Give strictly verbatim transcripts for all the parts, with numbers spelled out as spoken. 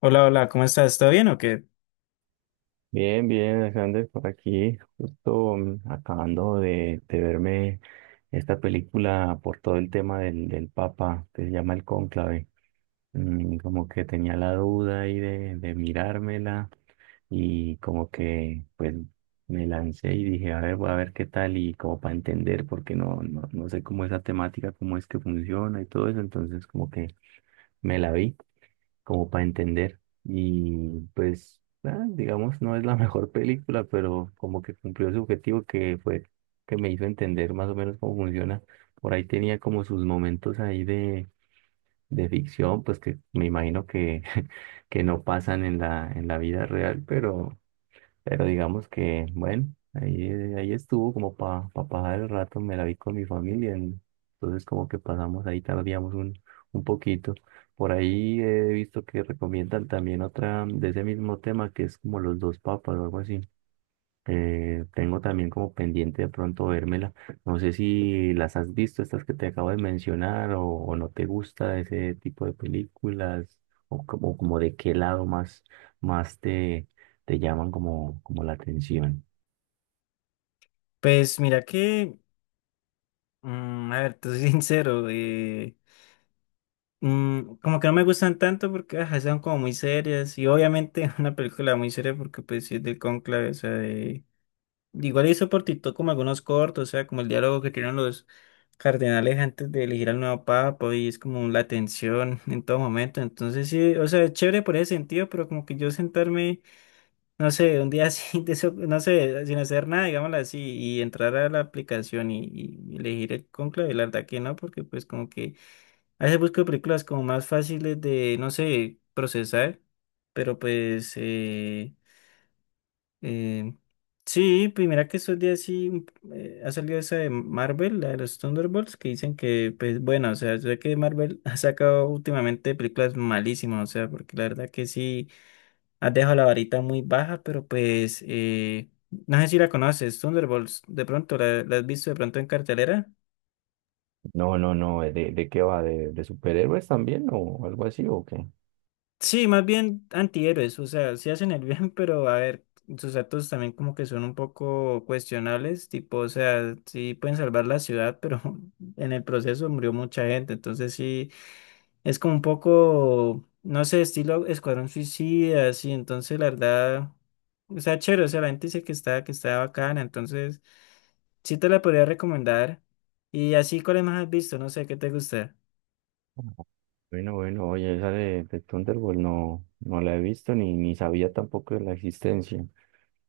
Hola, hola, ¿cómo estás? ¿Todo bien o qué? Bien, bien, Alexander, por aquí, justo mm, acabando de, de verme esta película por todo el tema del, del Papa, que se llama El Cónclave. Mm, como que tenía la duda ahí de, de mirármela y como que pues me lancé y dije, a ver, voy a ver qué tal y como para entender, porque no, no, no sé cómo es la temática, cómo es que funciona y todo eso, entonces como que me la vi como para entender. Y pues, ah, digamos, no es la mejor película, pero como que cumplió su objetivo que fue que me hizo entender más o menos cómo funciona. Por ahí tenía como sus momentos ahí de, de ficción, pues que me imagino que, que no pasan en la, en la vida real, pero pero digamos que, bueno, ahí, ahí estuvo como para pasar el rato, me la vi con mi familia, en- entonces como que pasamos ahí, tardíamos un, un poquito. Por ahí he visto que recomiendan también otra de ese mismo tema que es como los dos papas o algo así. Eh, tengo también como pendiente de pronto vérmela. No sé si las has visto, estas que te acabo de mencionar, o, o no te gusta ese tipo de películas, o como, como de qué lado más, más te, te llaman como, como la atención. Pues mira que, mm, a ver, te soy sincero, eh, mm, como que no me gustan tanto porque ajá, son como muy serias y obviamente una película muy seria porque pues sí es del cónclave, o sea, de- igual hizo por TikTok como algunos cortos, o sea, como el diálogo que tienen los cardenales antes de elegir al nuevo papa y es como la tensión en todo momento, entonces sí, o sea, es chévere por ese sentido, pero como que yo sentarme. No sé, un día así, de eso- no sé, sin hacer nada, digámoslo así, y entrar a la aplicación y, y elegir el cónclave, la verdad que no, porque pues como que a veces busco películas como más fáciles de, no sé, procesar, pero pues eh, eh, sí, pues mira que estos días sí mm, eh, ha salido esa de Marvel, la de los Thunderbolts, que dicen que, pues bueno, o sea, yo sé que Marvel ha sacado últimamente películas malísimas, o sea, porque la verdad que sí. Has dejado la varita muy baja, pero pues eh, no sé si la conoces, Thunderbolts, de pronto, ¿la, la has visto de pronto en cartelera? No, no, no, eh, ¿De, de qué va? ¿De, de superhéroes también o algo así o qué? Sí, más bien antihéroes, o sea, sí hacen el bien, pero a ver, sus actos también como que son un poco cuestionables, tipo, o sea, sí pueden salvar la ciudad, pero en el proceso murió mucha gente, entonces sí. Es como un poco, no sé, estilo Escuadrón Suicida, así, entonces la verdad, o sea, chévere, o sea, la gente dice que está, que está bacana, entonces sí te la podría recomendar. Y así, ¿cuáles más has visto? No sé, ¿qué te gusta? Bueno, bueno, oye, esa de, de Thunderbolt no, no la he visto ni, ni sabía tampoco de la existencia.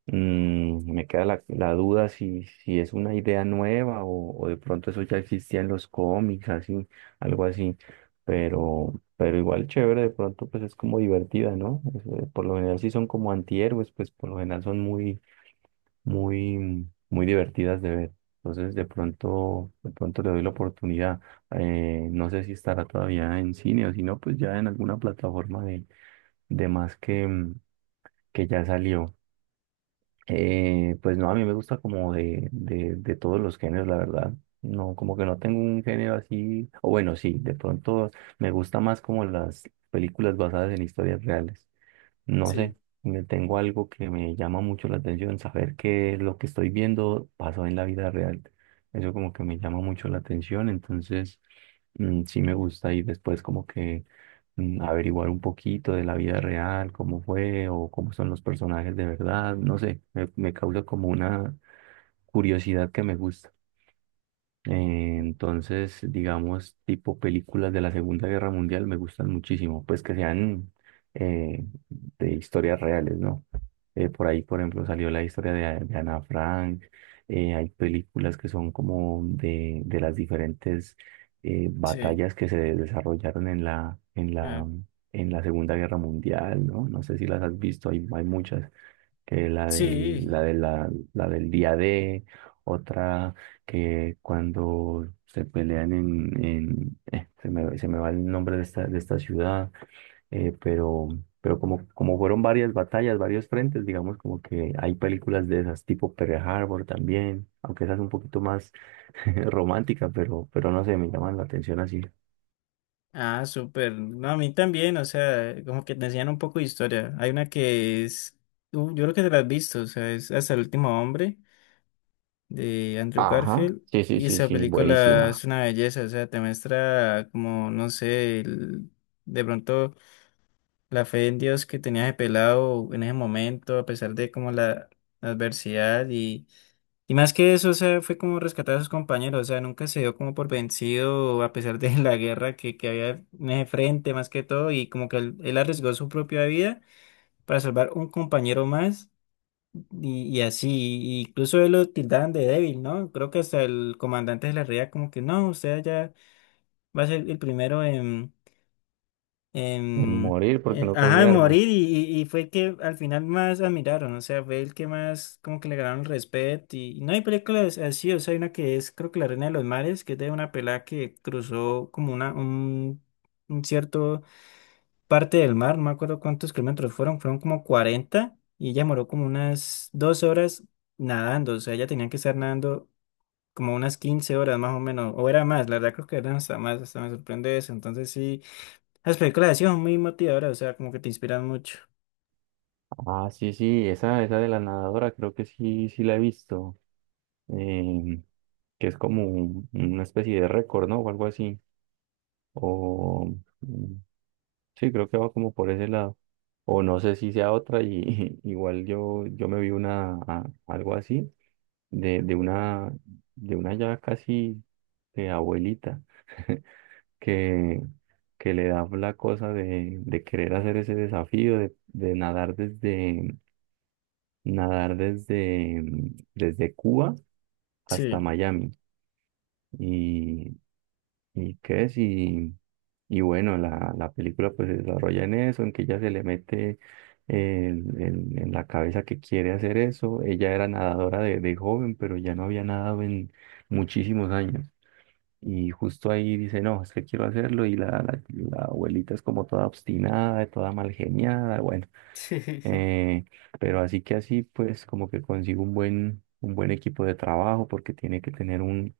Mm, me queda la, la duda si, si es una idea nueva o, o de pronto eso ya existía en los cómics, así, algo así. Pero, pero igual chévere, de pronto pues es como divertida, ¿no? Es, eh, por lo general si son como antihéroes, pues por lo general son muy, muy, muy divertidas de ver. Entonces de pronto, de pronto le doy la oportunidad. Eh, no sé si estará todavía en cine o si no, pues ya en alguna plataforma de, de más que, mm, que ya salió. Eh, pues no, a mí me gusta como de, de, de todos los géneros, la verdad. No, como que no tengo un género así, o bueno, sí, de pronto me gusta más como las películas basadas en historias reales. No sé, Sí, me tengo algo que me llama mucho la atención, saber que lo que estoy viendo pasó en la vida real. Eso como que me llama mucho la atención, entonces mm, sí me gusta y después como que mm, averiguar un poquito de la vida real, cómo fue o cómo son los personajes de verdad, no sé, me, me causa como una curiosidad que me gusta. Eh, Entonces, digamos, tipo películas de la Segunda Guerra Mundial me gustan muchísimo, pues que sean eh, de historias reales, ¿no? Eh, por ahí, por ejemplo, salió la historia de, de Ana Frank, eh, hay películas que son como de, de las diferentes eh, sí, batallas que se desarrollaron en la, en ah, la, en la Segunda Guerra Mundial, ¿no? No sé si las has visto, hay, hay muchas que la del, sí, la de la, la del día D, otra que cuando se pelean en, en eh, se me, se me va el nombre de esta, de esta ciudad, eh, pero, pero como, como fueron varias batallas, varios frentes, digamos como que hay películas de esas, tipo Pearl Harbor también, aunque esa es un poquito más romántica, pero, pero no sé, me llaman la atención así. ah, súper, no, a mí también, o sea, como que te enseñan un poco de historia, hay una que es, uh, yo creo que te la has visto, o sea, es Hasta el Último Hombre, de Andrew Ajá, Garfield. sí, sí, Y sí, esa sí, película buenísima. es una belleza, o sea, te muestra como, no sé, el- de pronto la fe en Dios que tenía ese pelado en ese momento, a pesar de como la, la adversidad y, y más que eso, o sea, fue como rescatar a sus compañeros, o sea, nunca se dio como por vencido a pesar de la guerra que, que había en ese frente más que todo y como que él, él arriesgó su propia vida para salvar un compañero más. Y, y así, incluso él lo tildaban de débil, ¿no? Creo que hasta el comandante de la reía como que no, usted ya va a ser el primero en, en, Morir porque eh, no cogí ajá, en armas. morir y, y- y fue el que al final más admiraron, o sea, fue el que más como que le ganaron el respeto y, y no hay películas así, o sea, hay una que es creo que La Reina de los Mares, que es de una pelada que cruzó como una, un, un cierto parte del mar, no me acuerdo cuántos kilómetros fueron, fueron como cuarenta y ella moró como unas dos horas nadando, o sea, ella tenía que estar nadando como unas quince horas más o menos, o era más, la verdad creo que eran hasta más, hasta me sorprende eso, entonces sí, las películas así son muy motivadoras, o sea, como que te inspiran mucho. Ah, sí, sí, esa, esa de la nadadora creo que sí, sí la he visto. em, que es como un- una especie de récord, ¿no? O algo así. O mm, sí, creo que va como por ese lado. O no sé si sea otra, y igual yo, yo me vi una a- algo así, de, de una, de una ya casi de abuelita, que, que le da la cosa de, de querer hacer ese desafío de, de nadar desde nadar desde, mm, desde Cuba hasta Sí. Miami. Y, y qué es, y, y bueno, la, la película pues se desarrolla en eso, en que ella se le mete el- el- en la cabeza que quiere hacer eso. Ella era nadadora de, de joven, pero ya no había nadado en muchísimos años. Y justo ahí dice, no, es que quiero hacerlo. Y la, la, la abuelita es como toda obstinada, toda mal geniada. Bueno, eh, pero así que así, pues como que consigo un buen, un buen equipo de trabajo porque tiene que tener un,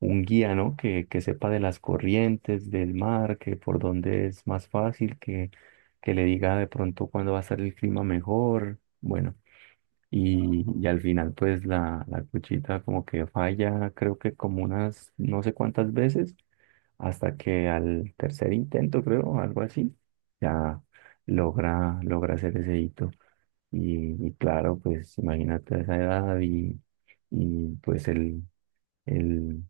un guía, ¿no? Que, que sepa de las corrientes del mar, que por dónde es más fácil, que, que le diga de pronto cuándo va a estar el clima mejor. Bueno, y, y al final pues la, la cuchita como que falla, creo que como unas no sé cuántas veces, hasta que al tercer intento, creo, algo así, ya logra, logra hacer ese hito. Y, y claro, pues imagínate a esa edad y, y pues el, el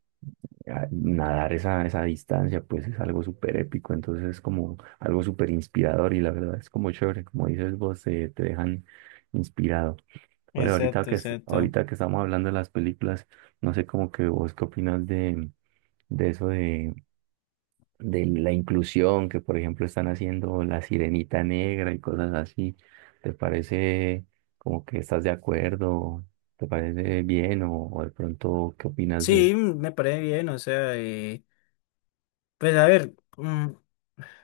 a- nadar esa, esa distancia, pues es algo súper épico, entonces es como algo súper inspirador y la verdad es como chévere, como dices vos, eh, te dejan inspirado. Oye, ahorita Exacto, que, es- exacto. ahorita que estamos hablando de las películas, no sé como que vos qué opinas de, de eso de la inclusión que, por ejemplo, están haciendo la sirenita negra y cosas así. ¿Te parece como que estás de acuerdo? ¿Te parece bien o, o de pronto qué opinas de eso? Sí, me parece bien, o sea, eh, pues a ver. mm,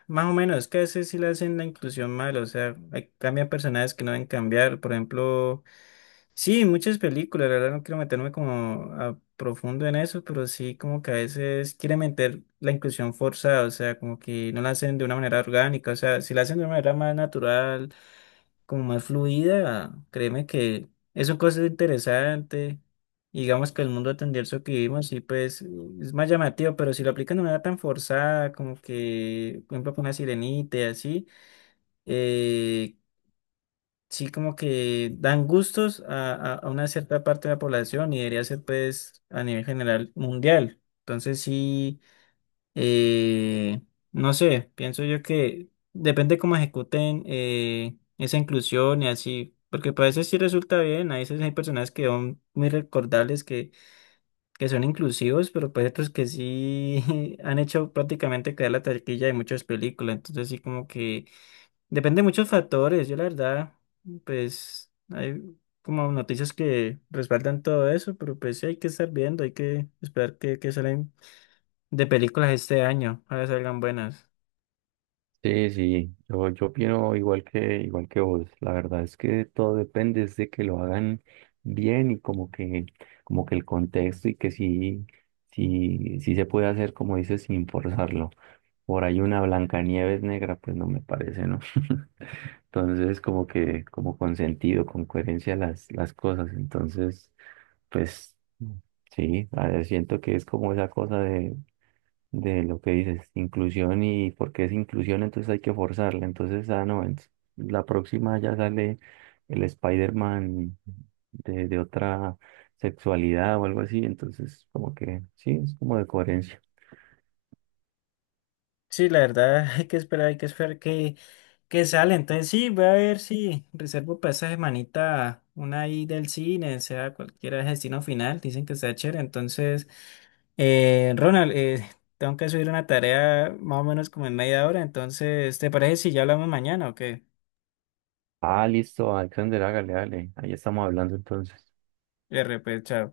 Más o menos, es que a veces sí le hacen la inclusión mal, o sea, hay- cambian personajes que no deben cambiar, por ejemplo, sí, muchas películas, la verdad no quiero meterme como a profundo en eso, pero sí como que a veces quieren meter la inclusión forzada, o sea, como que no la hacen de una manera orgánica, o sea, si la hacen de una manera más natural como más fluida, créeme que es un cosa interesante. Y digamos que el mundo tendencioso que vivimos, sí, pues es más llamativo, pero si lo aplican de manera tan forzada, como que, por ejemplo, con una sirenita y así, eh, sí, como que dan gustos a, a, a una cierta parte de la población y debería ser, pues, a nivel general mundial. Entonces, sí. Eh, no sé, pienso yo que depende cómo ejecuten eh, esa inclusión y así, porque para veces sí resulta bien, a veces hay personas que son muy recordables, que, que son inclusivos, pero pues otros que sí han hecho prácticamente caer la taquilla de muchas películas, entonces sí como que depende de muchos factores, yo la verdad, pues hay como noticias que respaldan todo eso, pero pues sí hay que estar viendo, hay que esperar que, que salen de películas este año. Ojalá salgan buenas. Sí, sí, yo, yo opino igual que, igual que vos. La verdad es que todo depende es de que lo hagan bien y como que, como que el contexto y que sí, sí, sí se puede hacer, como dices, sin forzarlo. Por ahí una Blancanieves negra, pues no me parece, ¿no? Entonces, como que, como con sentido, con coherencia las, las cosas. Entonces, pues sí, a ver, siento que es como esa cosa de, de lo que dices, inclusión y porque es inclusión, entonces hay que forzarla. Entonces, ah, no, ent- la próxima ya sale el Spider-Man de, de otra sexualidad o algo así. Entonces, como que sí, es como de coherencia. Sí, la verdad, hay que esperar, hay que esperar que, que sale. Entonces sí, voy a ver si reservo para esa semanita una ahí del cine, sea cualquiera destino final. Dicen que está chévere. Entonces, eh, Ronald, eh, tengo que subir una tarea más o menos como en media hora. Entonces, ¿te parece si ya hablamos mañana o qué? Ah, listo, Alexander, hágale, hágale. Ahí estamos hablando entonces. R, pues, chao.